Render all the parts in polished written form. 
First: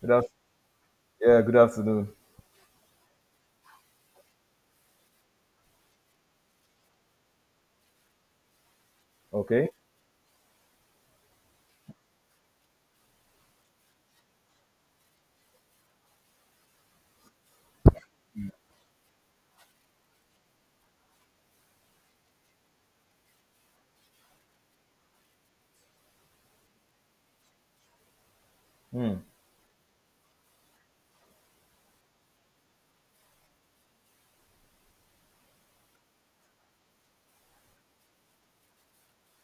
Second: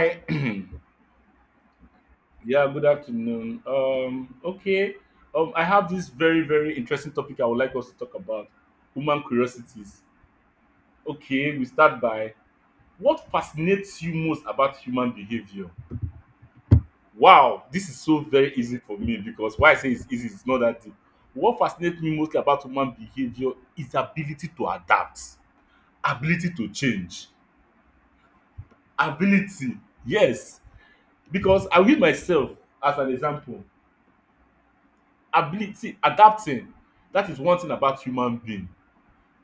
Good af- yeah, good afternoon. Yeah, good afternoon. Okay. I have this very, very interesting topic I would like us to talk about human Okay. curiosities. Okay, we start by what fascinates you most about human behavior? Wow, this is so very easy for me because why I say it's easy is not that deep. What fascinates me mostly about human behavior is ability to adapt, ability to change, Hmm. ability. Yes, because I will use myself as an example. Ability adapting, that is one thing about human being.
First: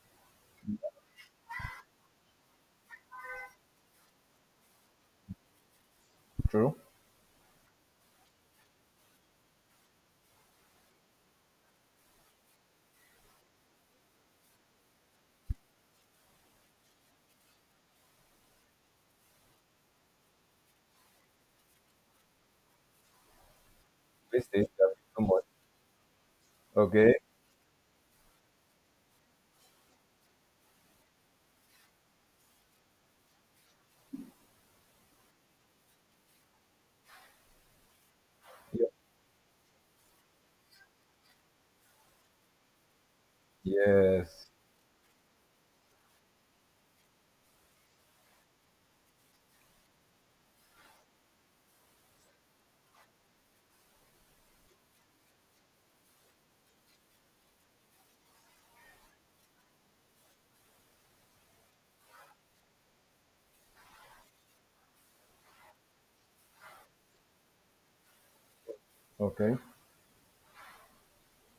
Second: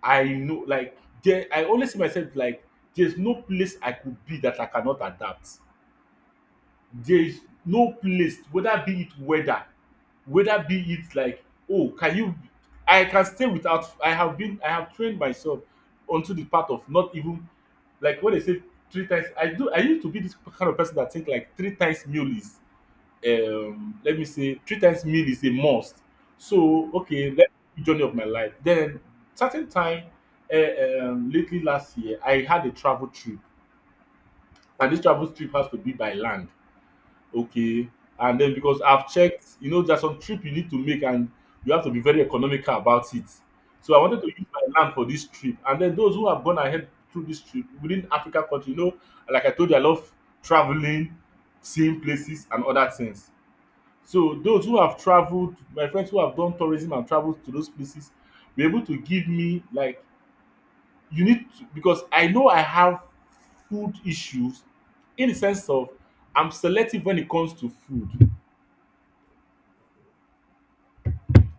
I know, like, there, I always see myself like there's no place I could be that I cannot adapt. True. There's no place, whether be it weather, whether be it like, oh, can you, I can stay without. I have been, I have trained myself onto the part of not even, like what they say, three times. I do, I used to be this kind of person that think like three times meal is, let me Please say, stay three sharp. times meal Come on. is a must. So, Okay. okay, let journey of my life. Then certain time, lately last year, I had a travel trip, and this travel trip has to be by land. Okay, and then because Yeah. I've checked, you know, there's some trip you need to make, and you have to be very economical about it. So I wanted to use Yes. my land for this trip, and then those who have gone ahead through this trip within Africa country, you know, like I told you, I love traveling, seeing places, and other things. So those who have traveled, my friends who have done tourism and traveled to those places were able to give me, like, you need to, because I know I have food issues, in the sense of, I'm selective when it comes to food. Okay.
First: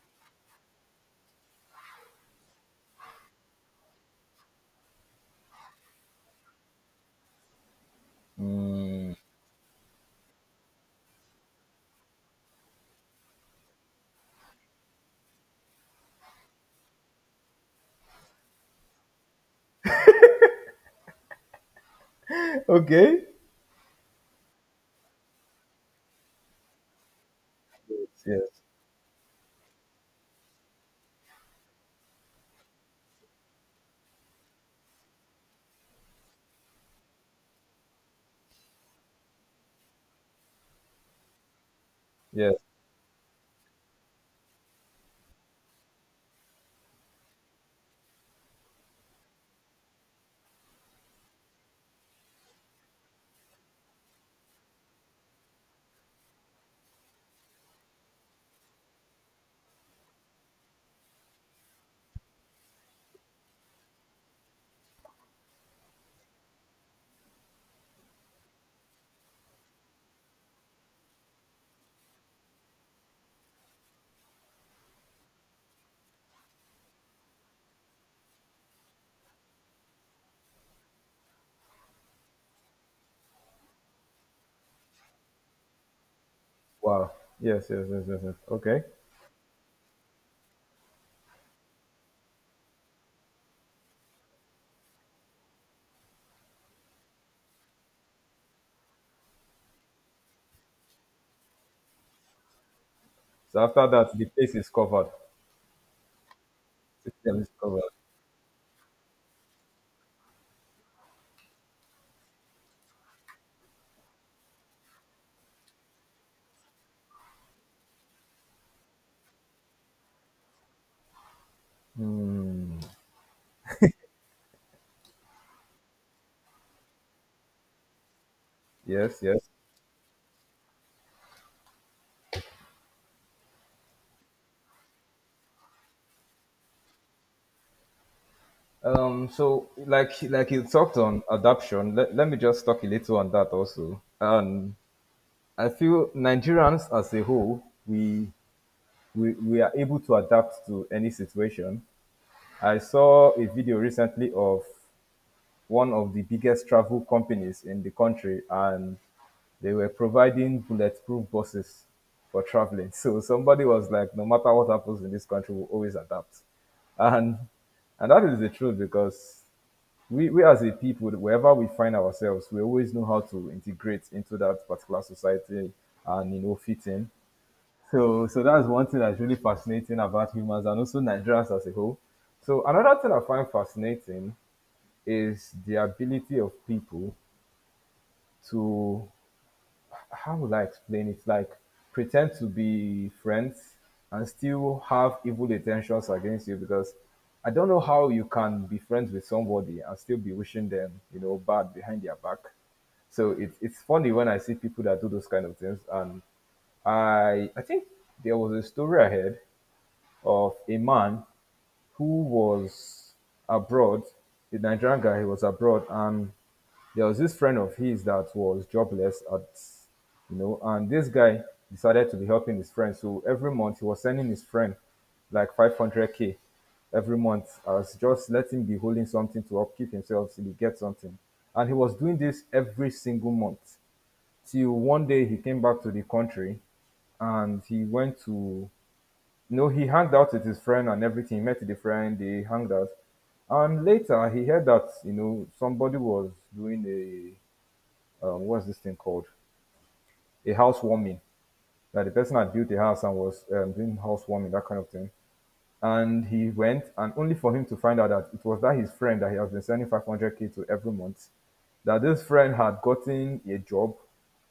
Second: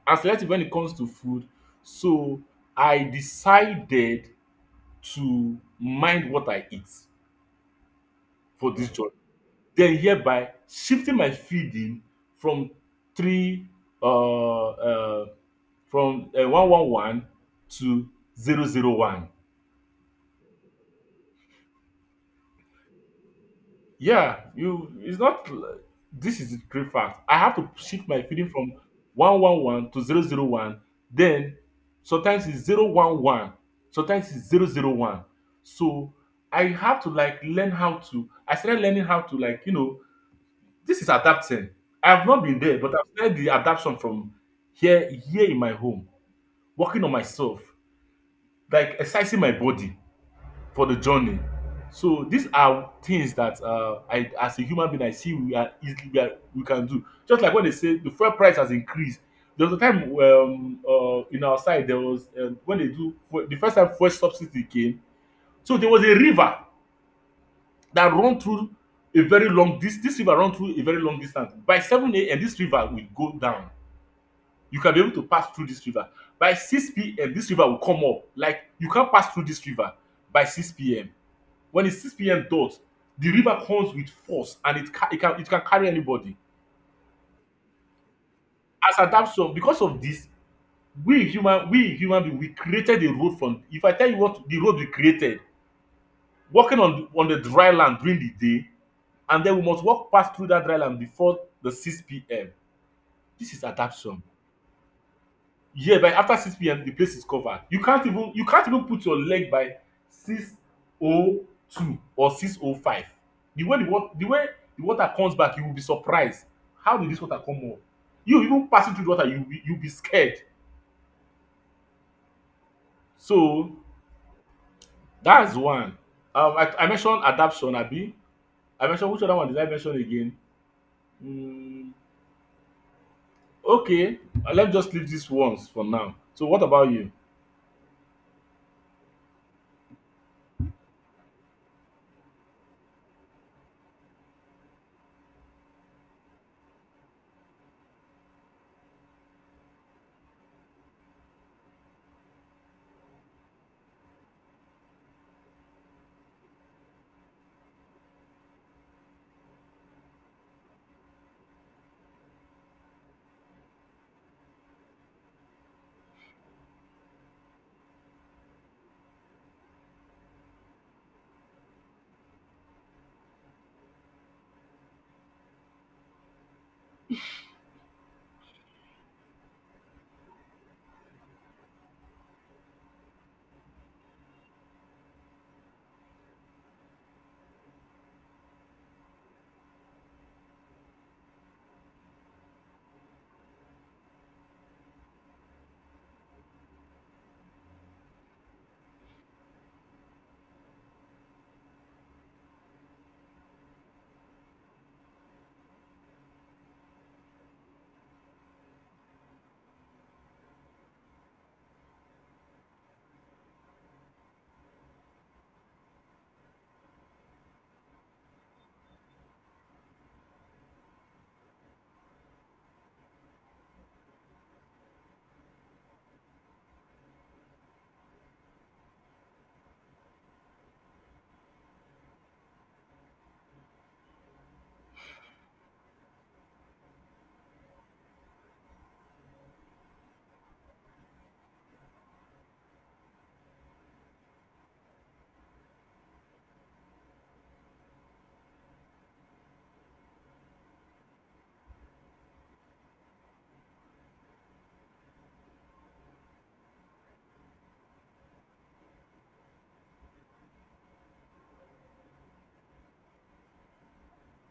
I'm selective when it comes to food. So I decided to mind what I eat for this journey, Hmm. then hereby shifting my feeding from three uh, uh, from 111 to 001. Okay. Yeah, you, it's not this is the great fact. I have to shift my Yes. feeding Yes. from 111 to 001, then sometimes it's 011, sometimes it's 001. So I have to, like, learn how to, I started learning how to, like, this is adapting. I've not been Yes. there, but I've felt the adaptation from here, in my home, working on myself, like exercising my body for the journey. So these are things that, I, as a human being, I see we are easily, we can do. Just like when they say the fuel price has increased. There was a time, in our side there was, when they do the first time fuel subsidy came, so there was a river that run through a very long, this river run through a very long distance. By 7 a.m. this river will go down, you can be able to pass through this river. By 6 p.m. this river will come up, like you can't pass through this river by 6 p.m. When it's 6 p.m. dot, the river comes with force, and it can carry anybody. Wow. Yes, yes. Yes. Yes. Yes. Okay. As at that, so because of this, we human being, we created a road from, if I tell you what the road we created, walking on the dry land during the day, and then we must walk past through that dry land before the 6 p.m. This So is after that, adaptation. the place is covered. Yeah, by after 6 p.m. the place is System is covered. You covered. can't even you can't even put your leg by 6:02 or 6:05. The way the water comes back, you will be surprised. How did this water come up? You even passing through the water, you will be, scared. Hmm. So that's one. I mentioned adaption, Abi. I mentioned, Yes. which other one Yes. did I mention again? Mm. Okay, let's just leave these ones for now. So, what about you? So, like you talked on adoption. Let me just talk a little on that also. I feel Nigerians as a whole, we are able to adapt to any situation. I saw a video recently of one of the biggest travel companies in the country, and they were providing bulletproof buses for traveling. So somebody was like, no matter what happens in this country, we'll always adapt. And and that is the truth because we as a people, wherever we find ourselves, we always know how to integrate into that particular society and fit in. So that's one thing that's really fascinating about humans and also Nigerians as a whole. So, another thing I find fascinating is the ability of people to, how would I explain it? Like, pretend to be friends and still have evil intentions against you because I don't know how you can be friends with somebody and still be wishing them bad behind their back. So it's funny when I see people that do those kind of things. And I think there was a story I heard of a man who was abroad, the Nigerian guy, he was abroad, and there was this friend of his that was jobless at and this guy decided to be helping his friend. So every month he was sending his friend like 500k every month as just let him be holding something to upkeep himself till he gets something. And he was doing this every single month till one day he came back to the country and he went to no, he hanged out with his friend and everything. He met the friend, they hanged out. And later he heard that somebody was doing what's this thing called? A housewarming. That the person had built a house and was doing housewarming, that kind of thing. And he went, and only for him to find out that it was that his friend that he has been sending 500k to every month that this friend had gotten a job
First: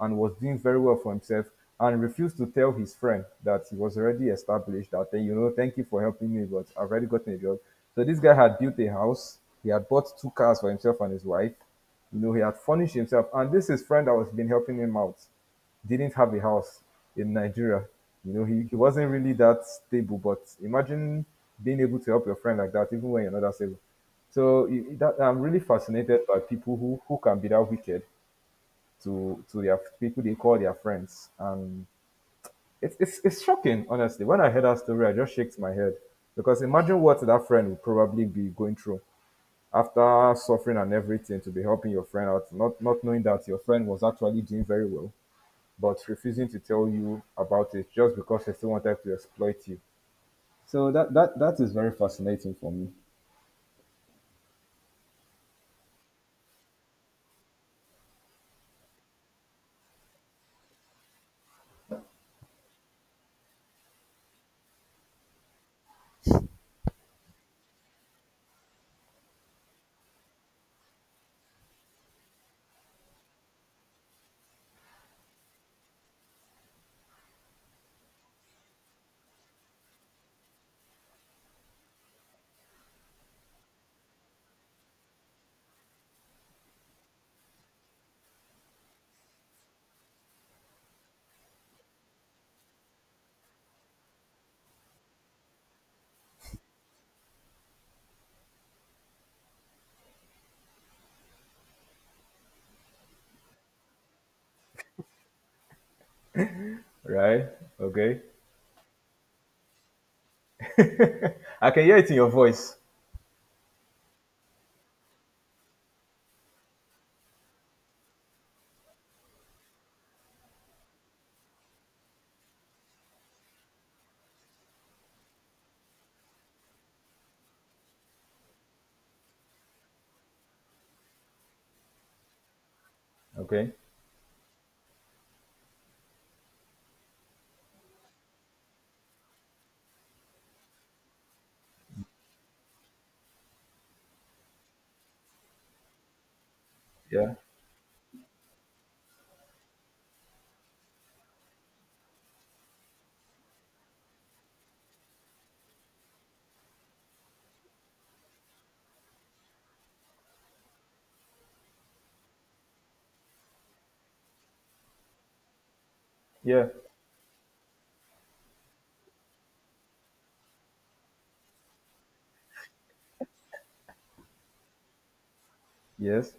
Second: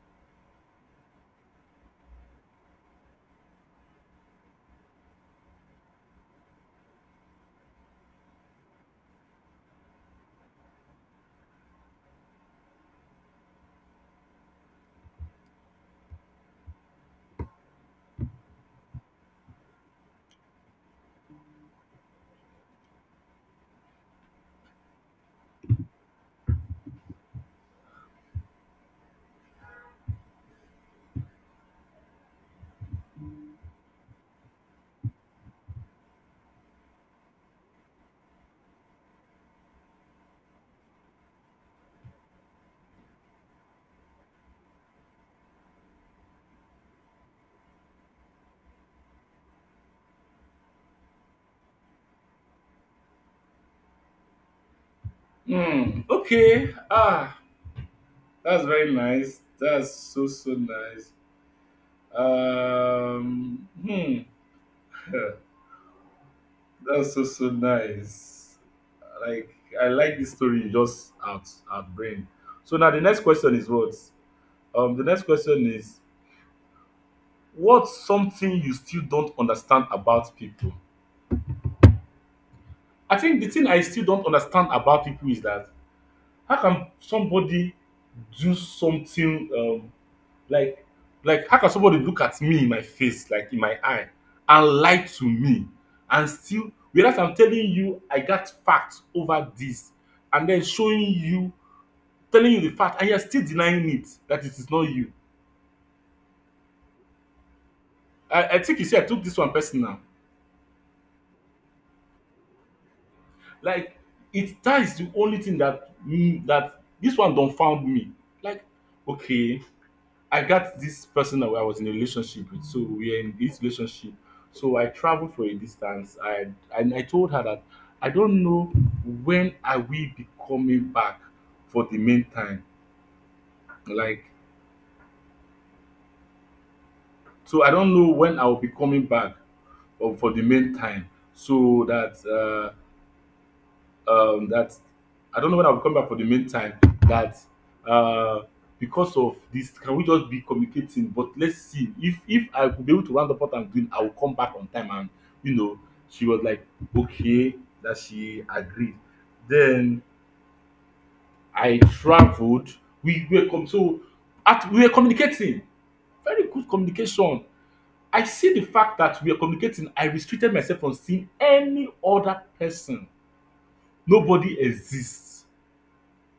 and was doing very well for himself and refused to tell his friend that he was already established that hey, thank you for helping me but I've already gotten a job. So this guy had built a house. He had bought two cars for himself and his wife. You know he had furnished himself, and this his friend that was been helping him out didn't have a house in Nigeria. You know He wasn't really that stable, but imagine being able to help your friend like that even when you're not that stable. So I'm really fascinated by people who can be that wicked to their people they call their friends, and it's shocking, honestly. When I heard that story, I just shook my head because imagine what that friend would probably be going through after suffering and everything to be helping your friend out, not knowing that your friend was actually doing very well, but refusing to tell you about it just because they still wanted to exploit you. So that is very fascinating for me, Hmm. Okay. Ah, that's very nice. That's so, so nice. Hmm. That's so, so nice. Like, I like this story you just out brain. So now the next question is what? The next question is, what's something you still don't understand about people? I think the thing I still don't understand about people is that, how can somebody do something, like, how can somebody look at me in my face, like in my eye, and lie to me, and still, whereas I'm telling you I got facts over this, and then showing you, telling you the fact, and you're still denying it that it is not you. right? Okay, I think, you see, I took this one personal. I can hear it in your voice. Like, it, that is the only thing that this one don't found me. Like, okay, I got this person that I was in a relationship with. So we are in this relationship. So I traveled for a distance. I told her that I don't know when I will be coming back for the main time. Okay. Like, so I don't know when I will be coming back, or for the main time. So that, that I don't know when I'll come back for the meantime. Yeah, That, uh, because of this, can we just be communicating? But let's see, if I could be able to round up what I'm doing, I will come back on time. And, you know, she was like, okay, that she agreed. Then I traveled. So, at, we were communicating. Very yeah, good communication. I see the fact that we are communicating. I restricted myself from seeing any other person. Nobody exists. yes,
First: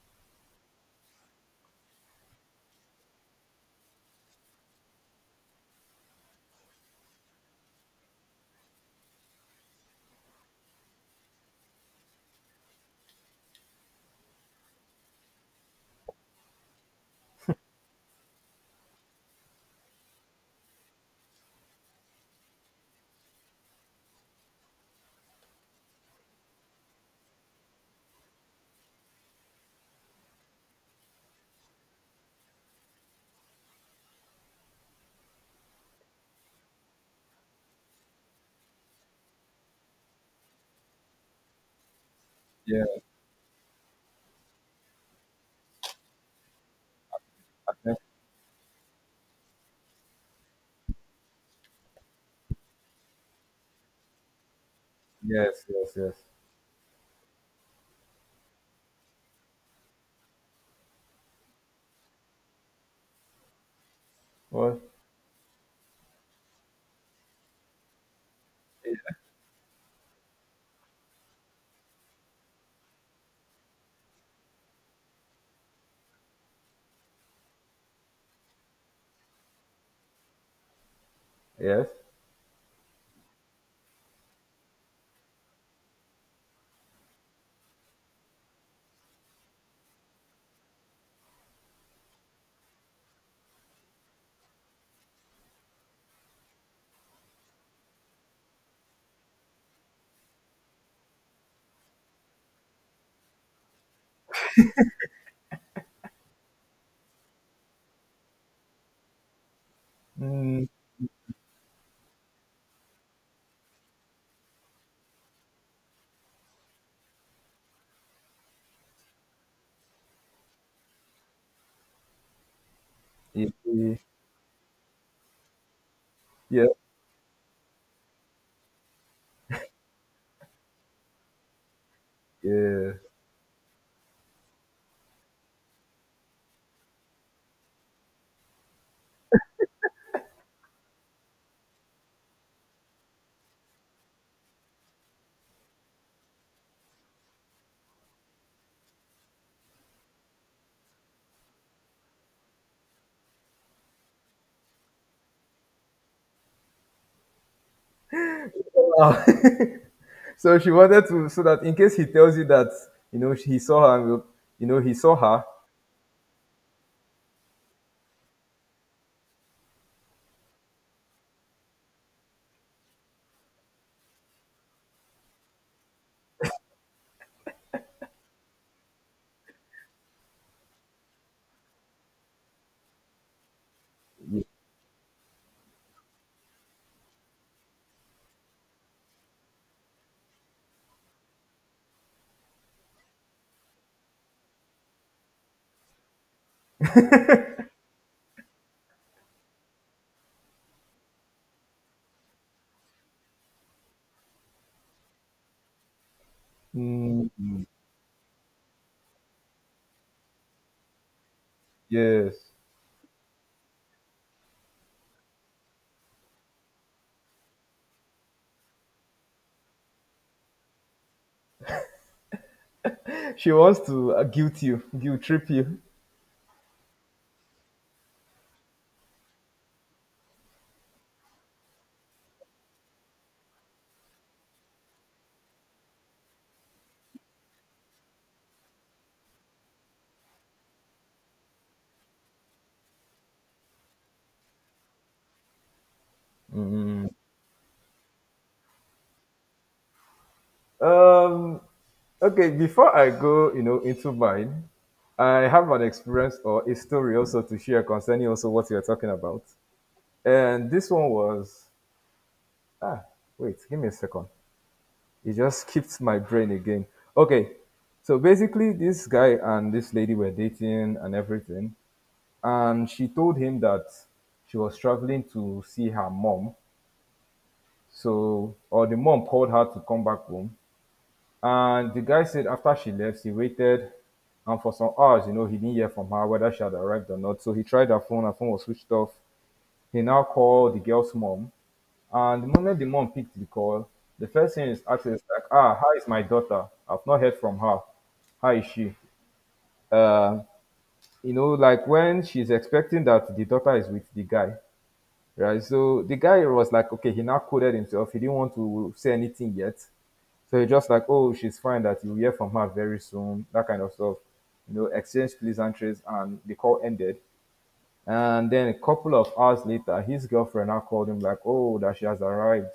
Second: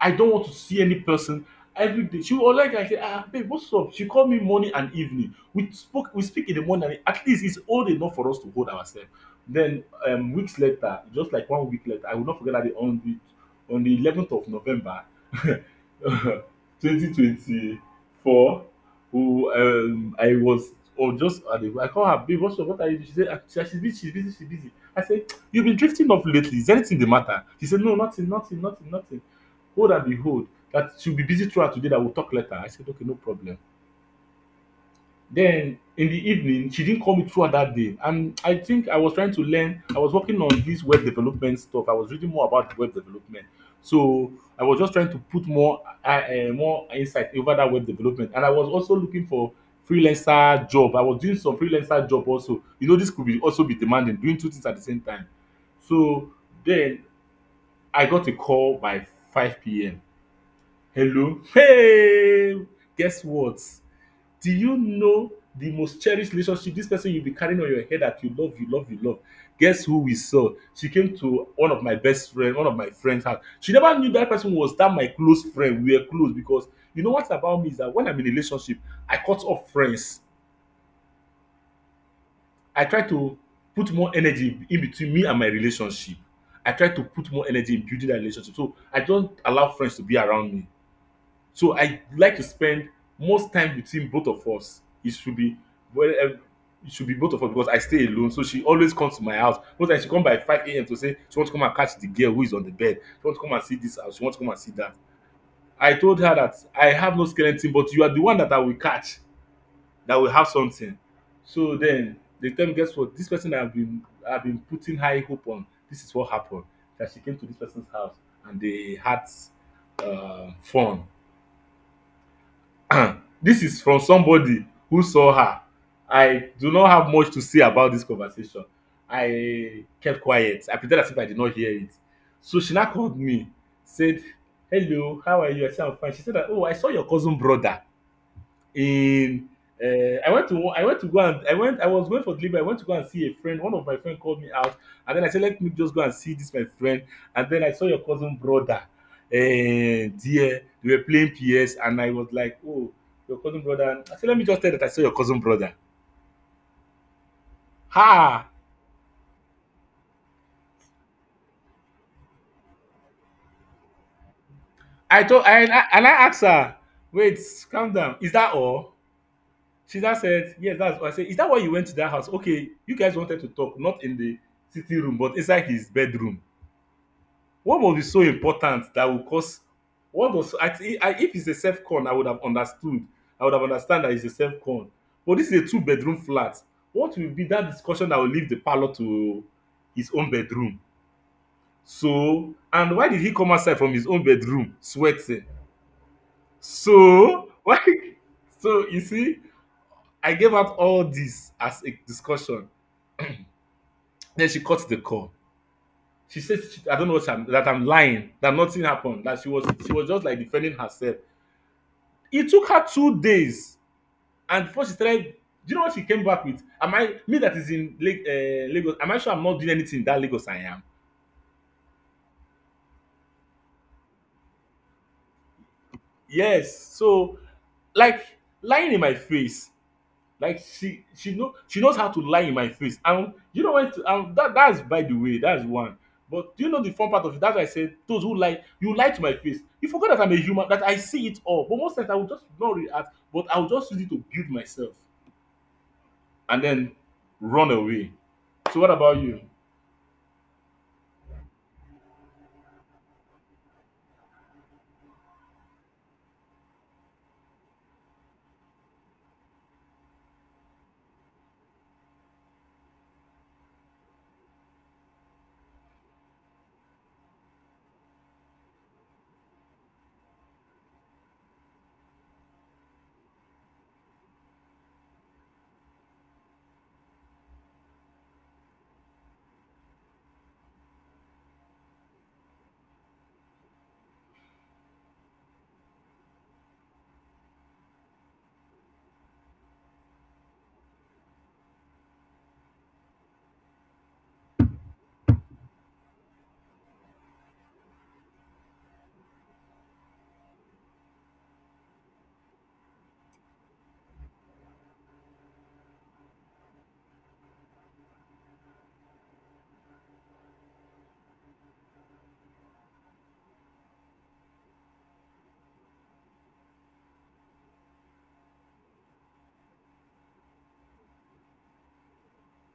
I don't want to see any person every day. She will, like, I say, ah, babe, what's up? She called me morning and evening. We speak in the morning. And at least it's old enough for us to hold ourselves. Then, weeks later, just like one week later, I will not forget that day, on the 11th of November, 2024, who, I was, or just at the, I call her, babe, what's up? What are you? She said, "Ah, she's busy, she's busy, she's busy." I said, you've been drifting off lately, is anything the matter? She said, no, nothing, nothing, nothing, nothing. Lo and behold, that she'll be busy throughout today, that we'll talk later. I said, okay, no problem. Then in the evening, she didn't call me throughout that day. And I think I was trying to learn, I was working on this web development stuff. I was reading more about yeah, web development. So I was just trying to put more insight over that I web think, development. And I was also looking for freelancer job. I was doing some freelancer job also. You know, this could be also be demanding, doing two things at the same time. yes, yes, yes. So then I got a call by 5 p.m. Hello. Hey, guess what? Do you What? know the most cherished relationship? This person you'll be carrying on your head that you love, you love, you love. Guess who we saw? She came to one of my best friend, one of my friends' house. She never knew that person was that my close friend. We were close because, you know, what about me is that when I'm in a relationship, I cut off friends. Yes. I try to put more energy in between me and my relationship. I try to put more energy in building that relationship. So I don't allow friends to be around me. So I like to spend most time between both of us. It should be, well, it should be both of us, because I stay alone. So she always comes to my house. Most times she come by 5 a.m. to say she wants to come and catch the girl who is on the bed. She wants to come and see this house. She wants to come and see that. I told her that I have no skeleton, but you are the one that I will catch that will have Mm, something. So then they tell me, guess what? This person I've been putting high hope on. This is what happened. That she came to this person's house, and they had fun. This is yeah, from somebody who saw her. I yeah, do not have much to say about this conversation. I kept quiet. I pretended as if I did not hear it. So she now yeah. called me, said, hello, how are you? I said, I'm fine. She said, that, oh, I saw your cousin brother in, I went to, go and, I was going for delivery. I went to go and see a friend. One of my friend called me out, and then I said, "Let me just go and see this my friend." And then I saw your cousin brother. Dear, they were playing PS, and I was like, "Oh, your cousin brother." I said, "Let me just tell that I saw your cousin brother." Ha! Wow. So that in case he tells you that he saw her, and he saw I her. told and I asked her, "Wait, calm down. Is that all?" She just said, "Yes, that's." All. I said, "Is that why you went to that house?" Okay, you guys wanted to talk, not in the sitting room, but inside his bedroom. What was be so important that will cause what was I, I if it's a self con I would have understood. I would have understand that it's a Yeah. self con. But this is a two-bedroom flat. What will be that discussion that will leave the parlor to his own bedroom? So and why did he come outside from his own bedroom sweating? So why so you see, I gave out all this as a discussion. Then she cut the call. She said, "I don't know what Mm, I'm, that I'm lying. That nothing happened. That she was just like defending herself." yes. It took her 2 days, and before she started, do you know what she came back with? Am I me that is in Lagos? Am I sure I'm not doing anything in that Lagos? I am. She wants to guilt trip you. Yes. So, like lying in my face, like she knows how to lie in my face. And you know what? That's by the way, that's one. But do you know the fun part of it? That's why I said those who lie, you lie to my face. You forgot that I'm a human, that I see it all. But most times I will just not react, but I'll just use it to build myself and then run away. So what about you? Um. Okay. Before I go into mine, I have an experience or a story also to share concerning also what you're talking about. And this one was Ah, wait, give me a second. It just skipped my brain again. Okay, so basically, this guy and this lady were dating and everything, and she told him that she was traveling to see her mom. Or the mom called her to come back home, and the guy said after she left, he waited, and for some hours he didn't hear from her whether she had arrived or not. So he tried her phone was switched off. He now called the girl's mom, and the moment the mom picked the call, the first thing is asked is like, ah, how is my daughter? I've not heard from her. How is she? Uh, like when she's expecting that the daughter is with the guy, right? So the guy was like, okay, he now coded himself. He didn't want to say anything yet. So he just like, oh, she's fine. That you'll hear from her very soon. That kind of stuff. You know, exchange pleasantries, and the call ended. And then a couple of hours later, his girlfriend now called him like, "Oh, that she has arrived,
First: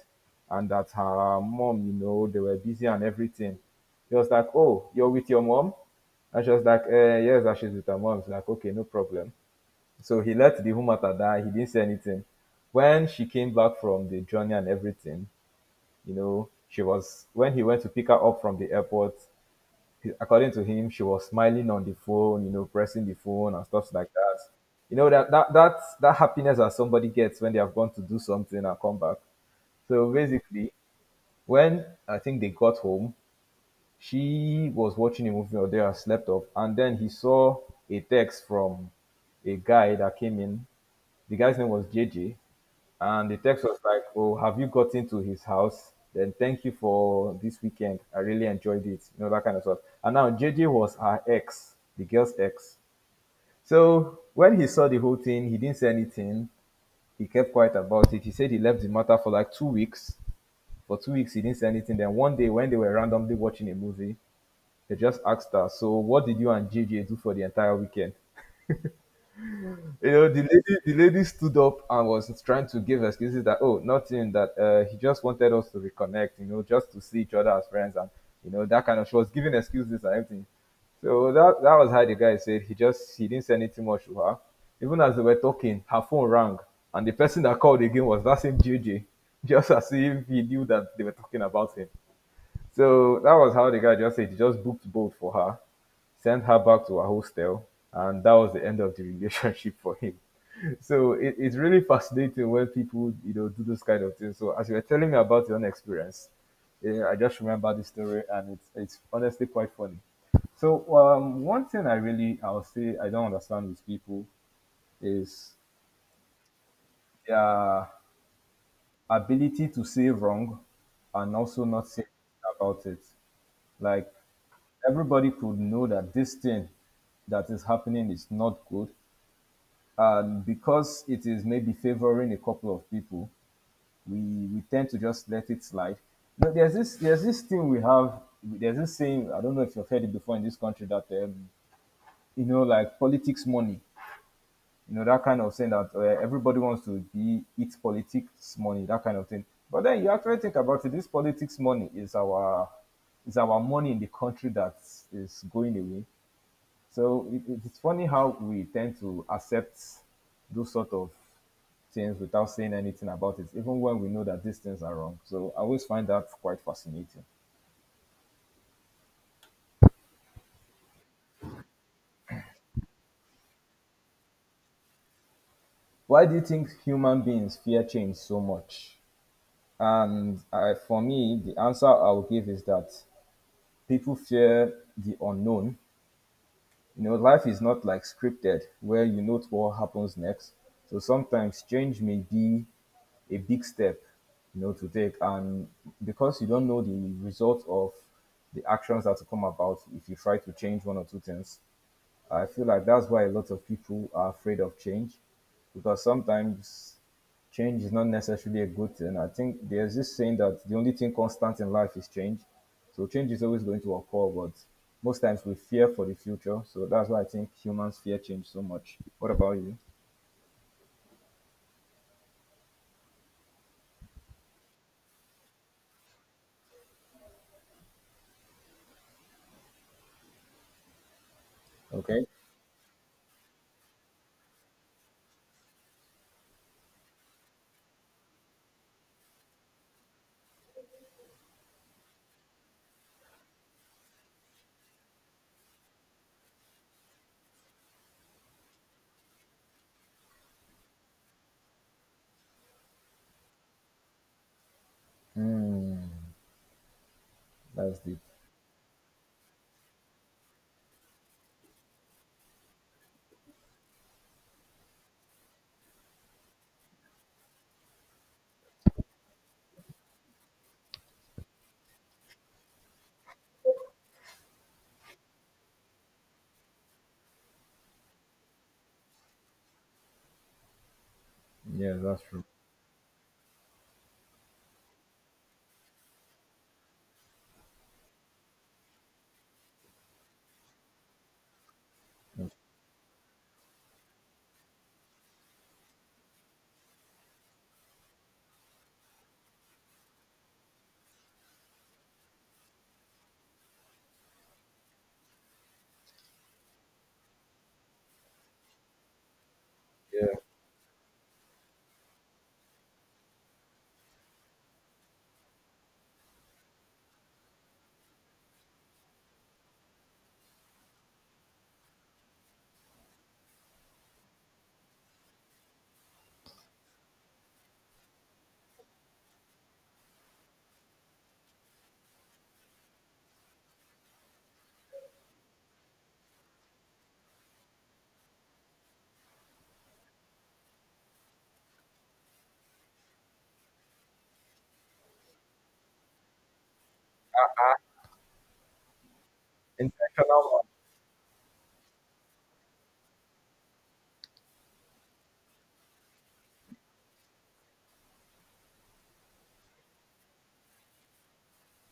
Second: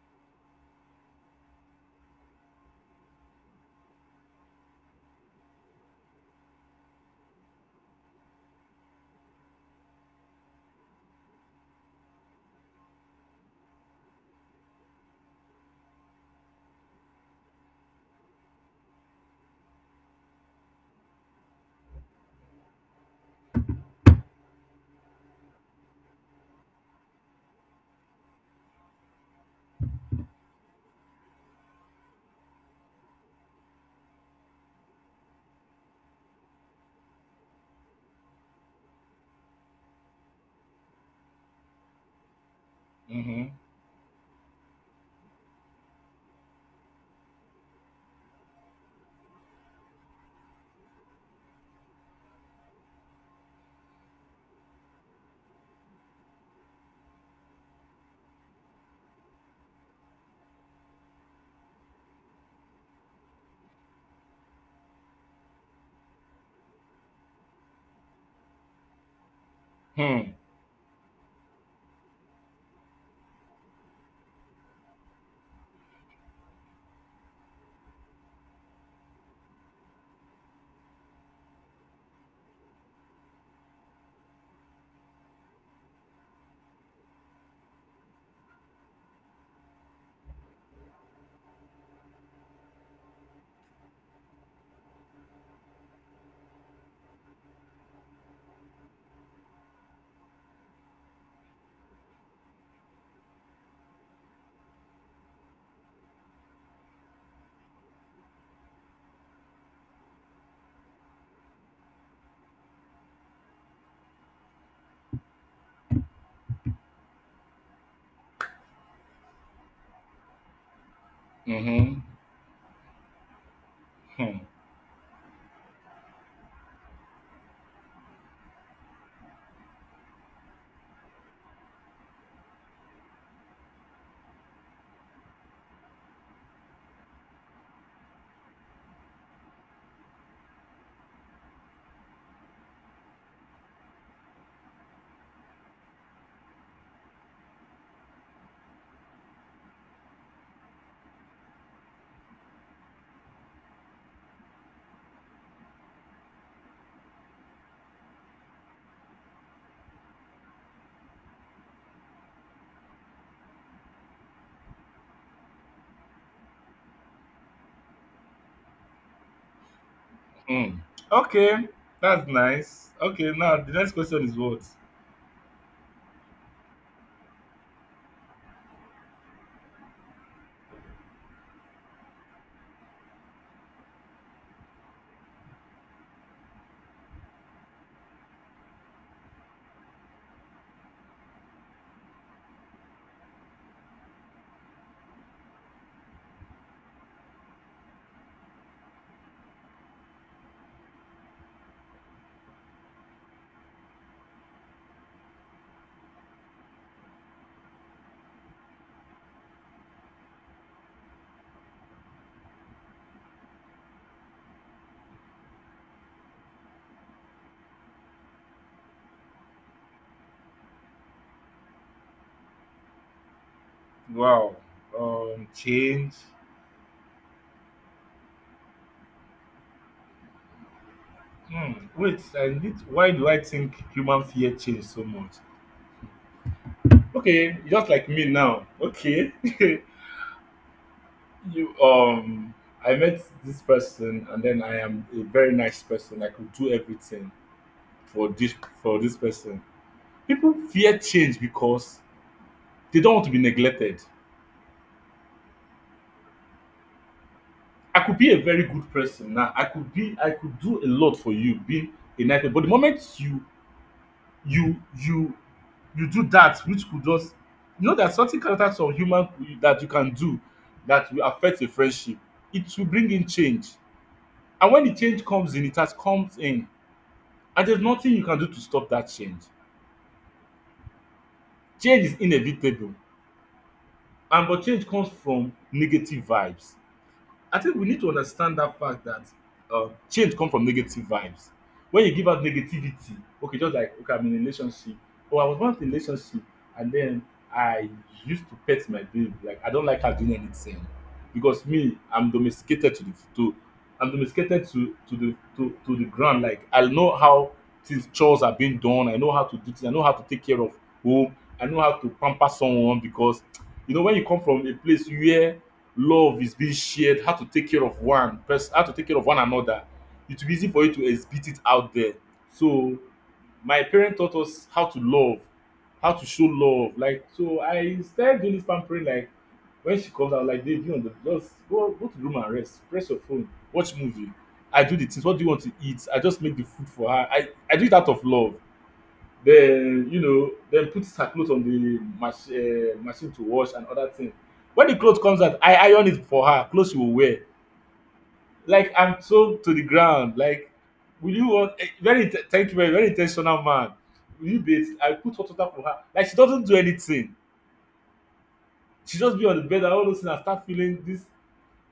and that her mom they were busy and everything." He was like, "Oh, you're with your mom?" And she was like, "Yes, that she's with her mom." He's like, "Okay, no problem." So he let the woman at that. He didn't say anything. When she came back from the journey and everything she was when he went to pick her up from the airport, according to him, she was smiling on the phone pressing the phone and stuff like that. You know that happiness that somebody gets when they have gone to do something and come back. So basically, when I think they got home, she was watching a movie or they had slept off, and then he saw a text from a guy that came in. The guy's name was JJ, and the Mhm. text was like, "Oh, have you gotten to his house? Then thank you for this weekend. I really enjoyed it. You know that kind of stuff." And now JJ was her ex, the girl's ex. So when he saw the whole thing, he didn't say anything. He kept quiet about it. He said he left the matter for like 2 weeks. For 2 weeks, he didn't say anything. Then one day, when they were randomly watching a movie, they just asked her, "So what did you and JJ do for the entire weekend?" Hmm. The lady stood up and was trying to give excuses that oh nothing that he just wanted us to reconnect just to see each other as friends and that kind of she was giving excuses and everything. So that was how the guy said he didn't say anything much to her even as they were talking her phone rang and the person that called again was that same JJ just as if he knew that they were talking about him. So that was how the guy just said he just booked boat for her, sent her back to her hostel, and that was the end of the relationship for him. So it's really fascinating when people do those kind of things. So as you were telling me about your own experience, I just remember the story, and it's honestly quite funny. So one thing I'll say I don't understand with people is their ability to say wrong and also not Mhm. say about it. Like Hmm. everybody could know that this thing that is happening is not good. And because it is maybe favoring a couple of people, we, we tend to just let it slide. No, there's this thing we have. There's this saying I don't know if you've heard it before in this country that like politics money. You know that kind of thing that everybody wants to be eat politics money that kind of thing. But then you actually think about it. This politics money is our money in the country that is going away. So it's funny how we tend to accept those sort of things without saying anything about it, even when we know that these things are wrong. So I always find that quite fascinating. Hmm. Okay, that's nice. Okay, now the next question is what? Why do you think human beings fear change so much? And for me, the answer I'll give is that people fear the unknown. You know, life is not like scripted where you note what happens next. So sometimes change may be a big step to take. And because you don't know the result of the actions that will come about if you try to change one or two things, I feel like that's why a lot of people are afraid of change because sometimes change is not necessarily a good thing. I think there's this saying that the only thing constant in life is change. So change is always going to occur, but most times we fear for the future. So that's why I think humans fear change so much. What about you? Wow. Change. Hmm. Wait, Okay. I need. Why do I think human fear change so much? Okay, just like me now. Okay, you I met this person, and then I am a very nice person. I could do everything for this for this person. People fear change because they don't want to be neglected. That's I deep. could be a very good person now. I could do a lot for you, be a nice person. But the moment you you you do that which could just, you know, there are certain characters of human that you can do that will affect a friendship. It will bring in change. And when the change comes in, it has comes in. And there's nothing you can do to stop that change. Yeah, Change is that's true. inevitable. And but change comes from negative vibes. I think we need to understand that fact that change come from negative vibes. When you give out negativity, okay, just like okay, I'm in a relationship. Oh, I was once in a relationship, and then I used to pet my babe. Like I don't like her doing anything because me, I'm domesticated to the to, I'm domesticated to the ground. Like I know how things chores are being done. I know how to do things. I know how to Yeah. take care of home. I know how to pamper someone because when you come from a place where love is being shared, how to take care of one person, how to take care of one another, it will be easy for you to exhibit it out there. So my parent taught us how to love, how to show love. Like so, I started doing this pampering. Like when she comes out, like babe, you on the just go go to the room and rest, press your phone, watch movie. I do the things. What do you want to eat? I just make the food for her. I do it out of love. Then, then put her clothes on the machine to wash and other things. When the clothes comes out, I iron it for her. Clothes she will wear. Like I'm so to the ground. Intentional one. Like, will you want very thank you very very intentional man? Will you be? I put hot water for her. Like she doesn't do anything. She just be on the bed and all those things and start feeling this.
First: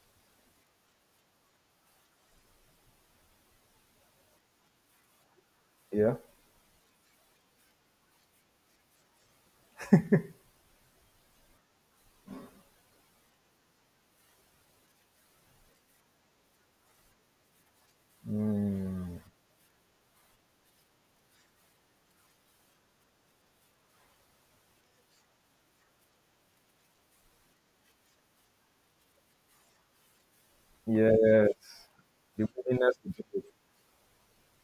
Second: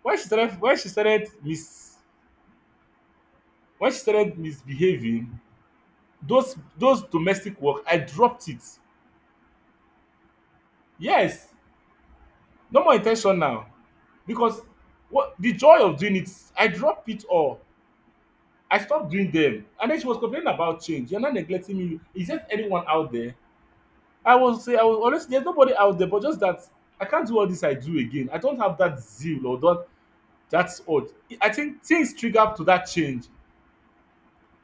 When she started, when she started mis, when she started misbehaving, Yeah. those domestic work, I dropped it. Yes, no more intentional because what the joy of doing it, I dropped it all. I Mm. stopped doing them. And then she was complaining about change. You're not neglecting me. Is there anyone out there? I was honestly there's nobody out there, but just that I can't do all this I do again. I don't have that zeal or that, that's odd. Yeah. I think things trigger The up to that willingness to do change. it.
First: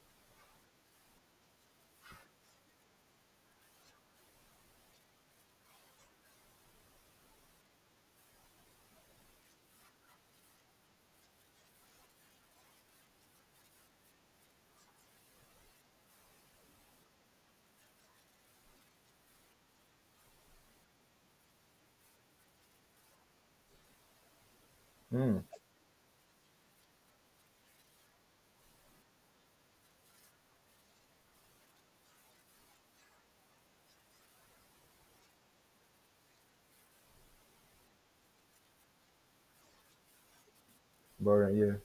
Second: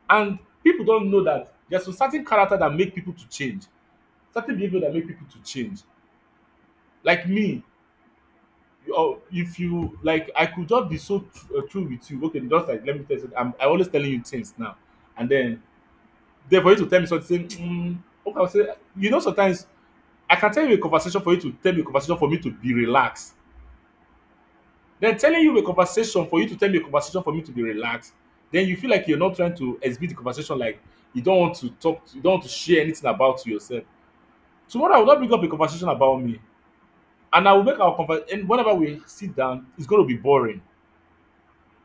And people don't know that there's a certain character that make people to change, certain behavior that make people to change. Like me, or if you like, I could just be so true with you, okay just like let me tell you something, I always telling you things now, and then for you to tell me something, okay I'll say, sometimes I can tell you a conversation for you to tell me a conversation for me to be relaxed, then telling Mm. you a conversation for you to tell me a conversation for me to be relaxed, then you feel like you're not trying to exhibit the conversation, like you don't want to talk, you don't want to share anything about yourself. Tomorrow I will not bring up a conversation about me, and I will make our conversation, and whenever we sit down it's going to be boring. Boring. Yeah.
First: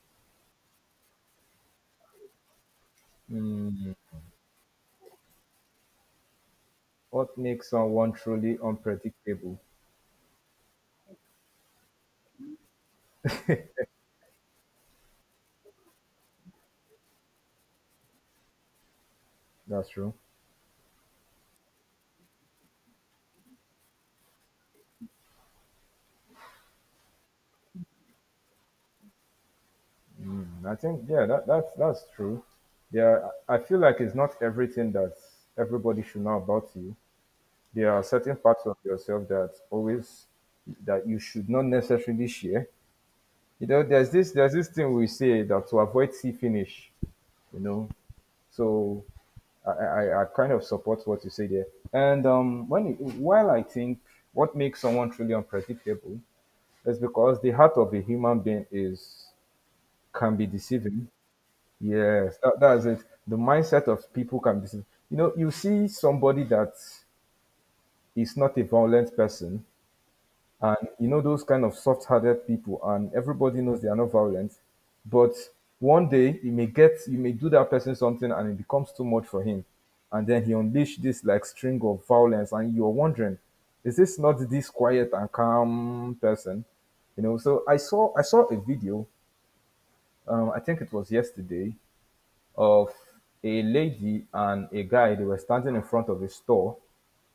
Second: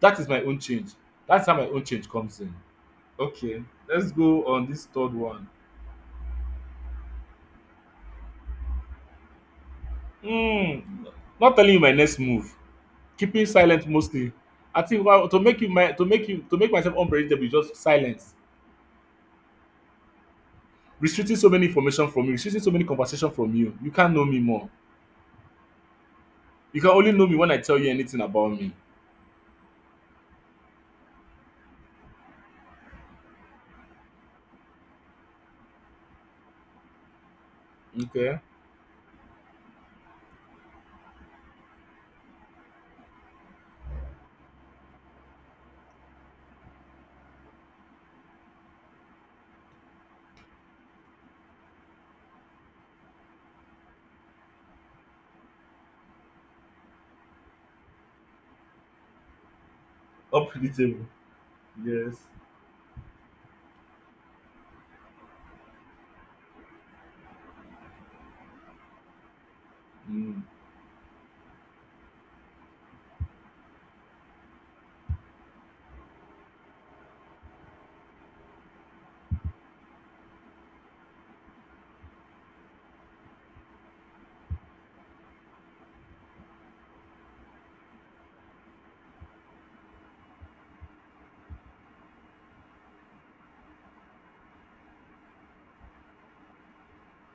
That is my own change. That's how my own change comes in. Okay, Mm. let's go on this third one. What makes someone truly unpredictable? Mm, Not telling you my next move. Keeping silent mostly. I think well, to make you my to make you to make myself unpredictable is just silence. That's true. Restricting so many information from you, restricting so many conversation from you. You can't know me more. You can only know me when I tell you anything about me. Mm, I think, yeah, that's that's true. I feel like it's not everything that everybody should know about you. There are certain Okay. parts of yourself that always that you should not necessarily share. You know, there's this thing we say that to avoid see finish. You know, so I kind of support what you say there. And when it, while I think what makes someone truly unpredictable, it's because the heart of a human being is can be Unpredictable. deceiving. Yes. Yes, that's it. The mindset of people can be deceiving. You know, you see somebody that is not a violent person, Mm. and you know those kind of soft-hearted people, and everybody knows they are not violent, but one day you may get you may do that person something and it becomes too much for him, and then he unleashed this like string of violence, and you're wondering, is this not this quiet and calm person? You know, so I saw a video, I think it was yesterday, of a lady and a guy. They were standing in front of a store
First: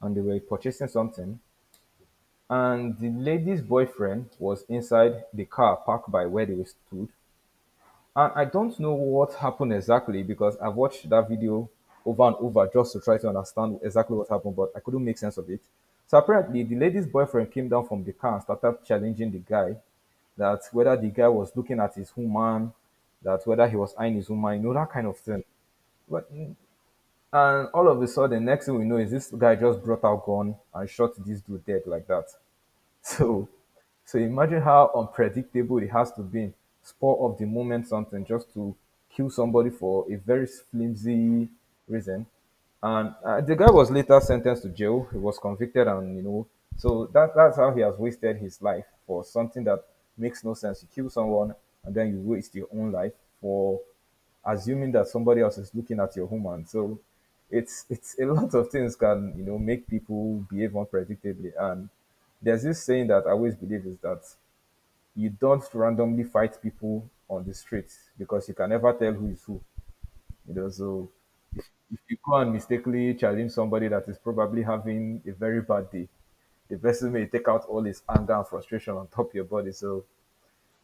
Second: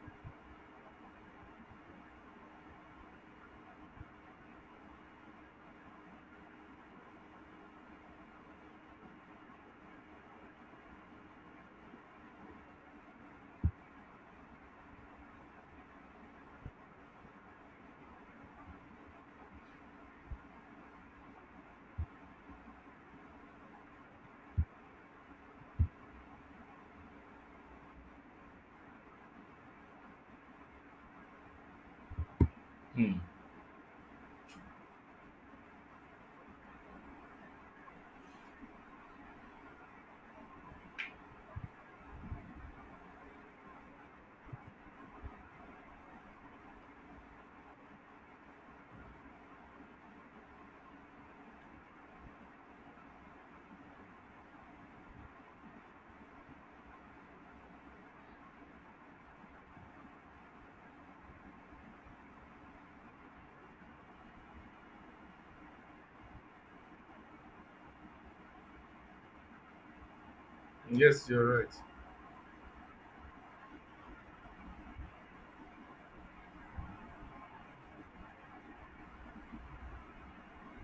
and they were purchasing something. And the lady's boyfriend was inside the car parked by where they stood. And I don't know what happened exactly because I've watched that video over and over just to try to understand exactly what happened, but I couldn't make sense of it. So apparently, the lady's boyfriend came down from the car and started challenging the guy, that whether the guy was looking at his woman, that whether he was eyeing his woman, you know, that kind of thing. But and all of a sudden, next thing we know is this guy just brought out gun and shot this dude dead like that. Mm. So, so imagine how unpredictable it has to be. Spur of the moment, something just to kill somebody for a very flimsy reason. And the guy was later sentenced to jail. He was convicted, and you know, so that that's how he has wasted his life for something that makes no sense. You kill someone, and then you waste your own life for assuming that somebody else is looking at your woman. So it's a lot of things can, you know, make people behave unpredictably. And there's this saying that I always believe is that you don't randomly fight people on the streets because you can never tell who is who. You know, so Yes, you're right. if you go and mistakenly challenge somebody that is probably having a very bad day, the person may take out all his anger and frustration on top of your body. So,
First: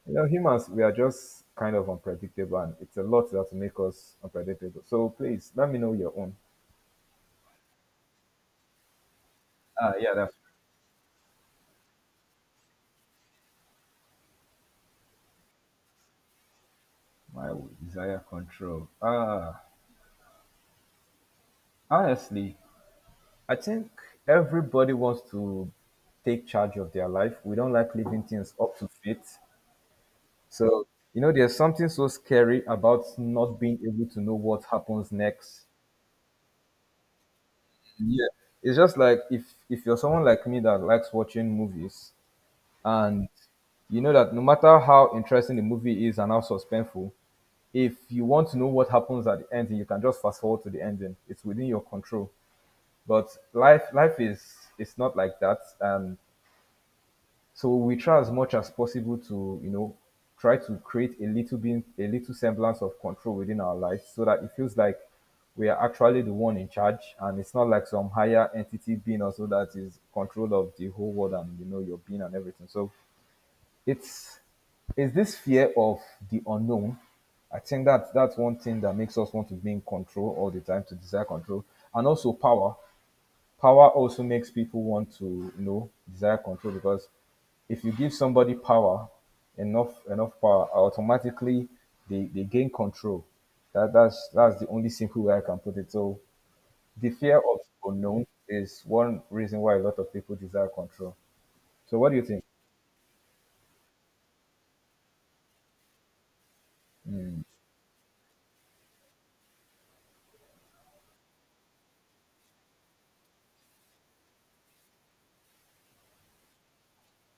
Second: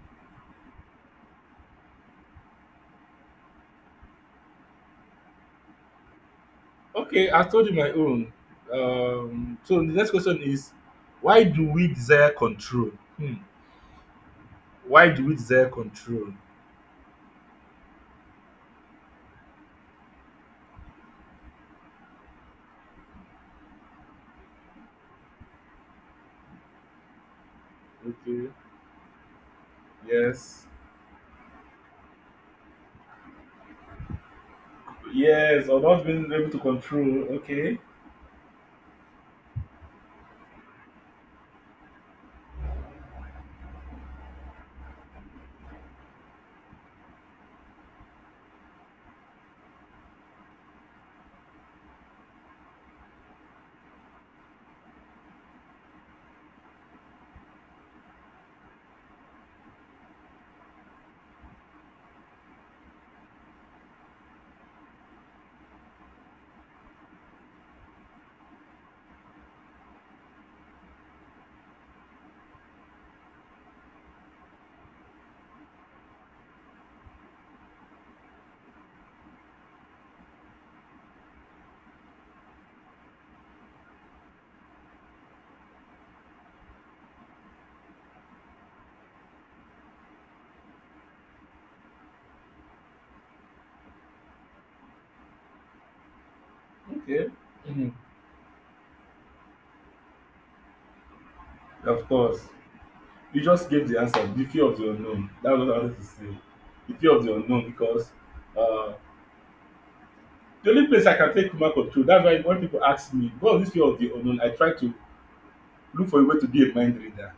you know, humans, we are just kind of unpredictable, and it's a lot that make us unpredictable. So please let me know your own. Okay, I told you my own. So the Ah, next yeah, that's question is, why do we desire control? Hmm. Why do we desire control? my desire control. Ah, honestly, I think everybody wants to take charge of their life. We don't like leaving Okay. things up to fate. Yes. So, you know, there's something so scary about not being able to know what happens next. Yes, or not being able to control. Okay. Yeah. It's just like if you're someone like me that likes watching movies, and you know that no matter how interesting the movie is and how suspenseful, if you want to know what happens at the ending, you can just fast forward to the ending. It's within your control. But life is it's not like that. And so we try as much as possible to, you know, try to create a little bit a little semblance of control within our lives so that it feels like we are actually the one in charge and it's not like some higher entity being also that is control of the whole world, and you know, your being and everything. So it's it's this fear of the unknown. I think that that's one thing that makes us want to be in control all the time, to desire control, and also power. Power also makes people want to, you know, desire control because if you give somebody power, enough power, automatically they gain control. That that's the only simple way I can put it. So the Okay. fear of Mhm. unknown is one reason why a lot of people desire control. So Of what do you think? course. You just gave the answer. The fear of the unknown. That's what I wanted to say. The fear of the unknown because uh, the only place I can take human control. That's why when people ask me, what is this fear of the unknown? I try to look for a way to be a mind reader.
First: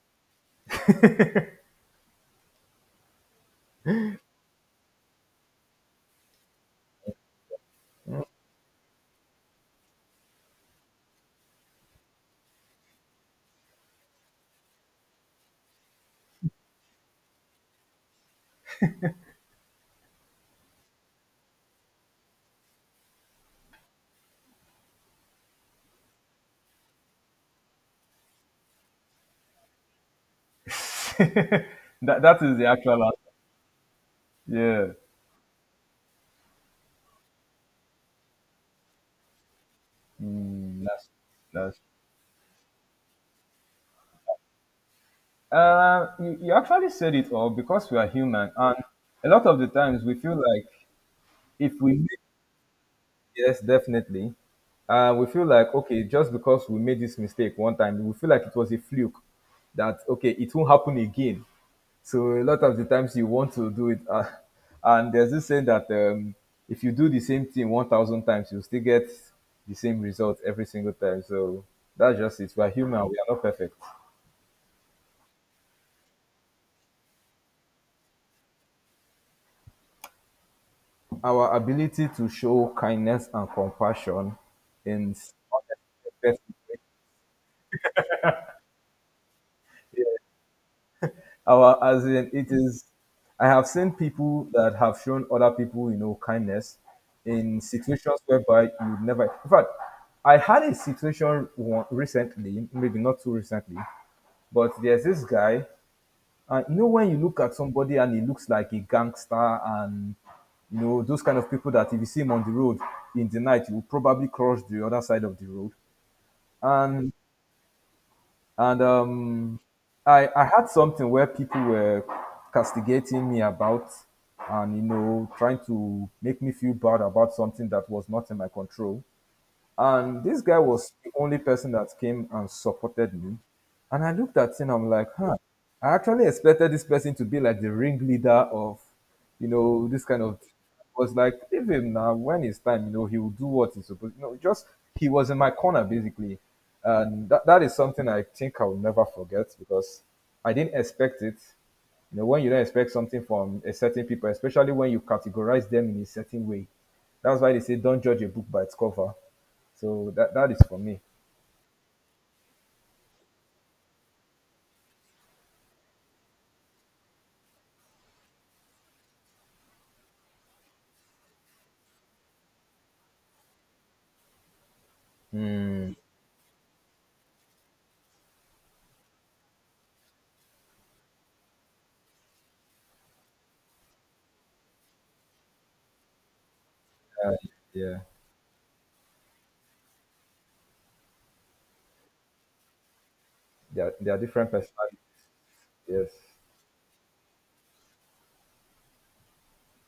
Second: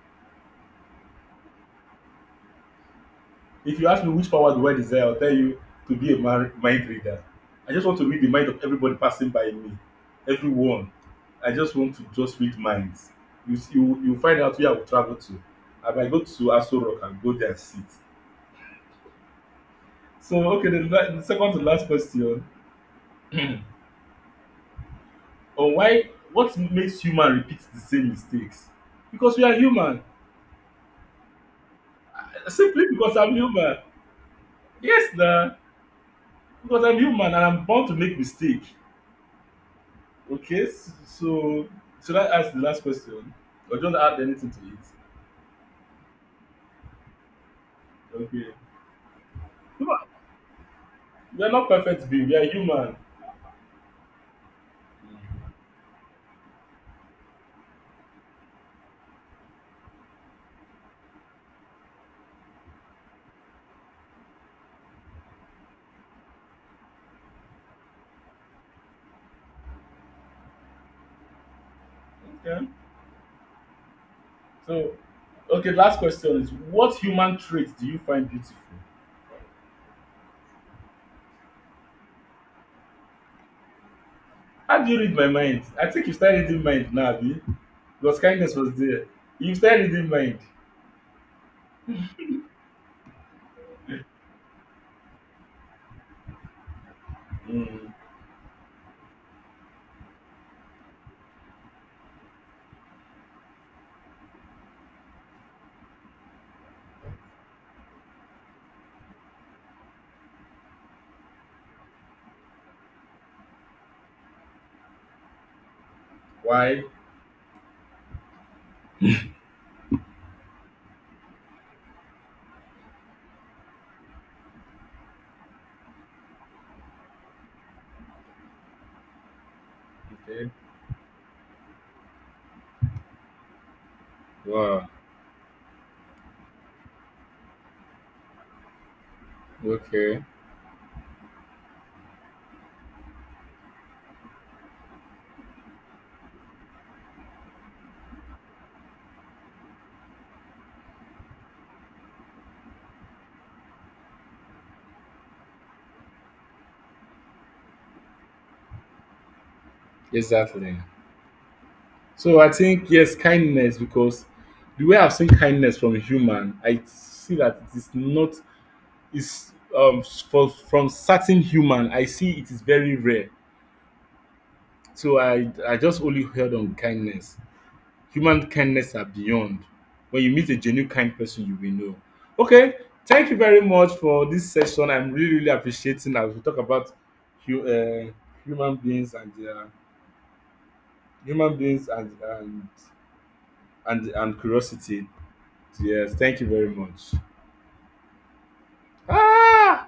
If you ask me which power do I desire, I'll tell you to be a mind reader. I just want to read the mind of everybody passing by me, everyone. I just want to just read minds. You s- you find out where I will travel to. I might go to Aso Rock and go there and sit. So okay, the second to last question, on why what makes human repeat the same mistakes? Because we are human. that that is the Simply actual because I'm human. yeah, Yes, nah. Because I'm human and I'm bound to make mistake. Okay, mm, s- that's so that's. should I ask the last question? Or do not add anything to it? You, you actually said it all because we are Okay. human, and a lot of the No, times we feel like we are not if we make, perfect beings, we are human. yes, definitely, we feel like okay, just because we made this mistake one time, we feel like it was a fluke, that okay, it won't happen again. So a lot of the times you want to do it, and there's this saying that if you do the same thing 1,000 times, you still get the same result every single time. So that's just it. We Okay. are human. We are not perfect. So, okay, last question is what human traits do you find beautiful? Our ability to show kindness and compassion How do you in read my mind? I think you started reading mind now, Abi. Because kindness was there. You started reading mind. our as in it is I have seen people that have shown other people, you know, kindness in Mm. situations whereby you would never, in fact, I had a situation one recently, maybe not too recently, but there's this guy and you know when you look at somebody and he looks like a gangster and you know those kind of people that if you see him on the road in the night you will probably cross the other side of the road Why? and and um, I had something where people were castigating me about, and you know, trying to make me feel bad about something that was not in my control. And this Okay. guy was the only person that came and supported me. And I looked at him, Wow. I'm like, huh, I actually expected this person to be like the ringleader of, you know, this kind Okay. of. I was like, leave him now. When it's time, you know, he will do what he's supposed. You know, just he was in my corner basically, and that, that is something I think I will never forget because I didn't expect it. You know, when you don't expect something from a certain people, especially when you categorize them in a certain way, that's why they say don't judge a book by its cover, so that that is for Exactly. me. So I think yes, kindness because the way I've seen kindness from a human, I see that it is not is from certain human. I see it is very rare. So I Mm. I just only heard on kindness. Human kindness are beyond. When you meet a genuine kind person, you will know. Okay, thank you very much for this session. I'm really really appreciating as we talk about Uh, hu- yeah, uh, human beings and their human beings and there are and different personalities. curiosity. Yes. Yes, thank you very much. Ah!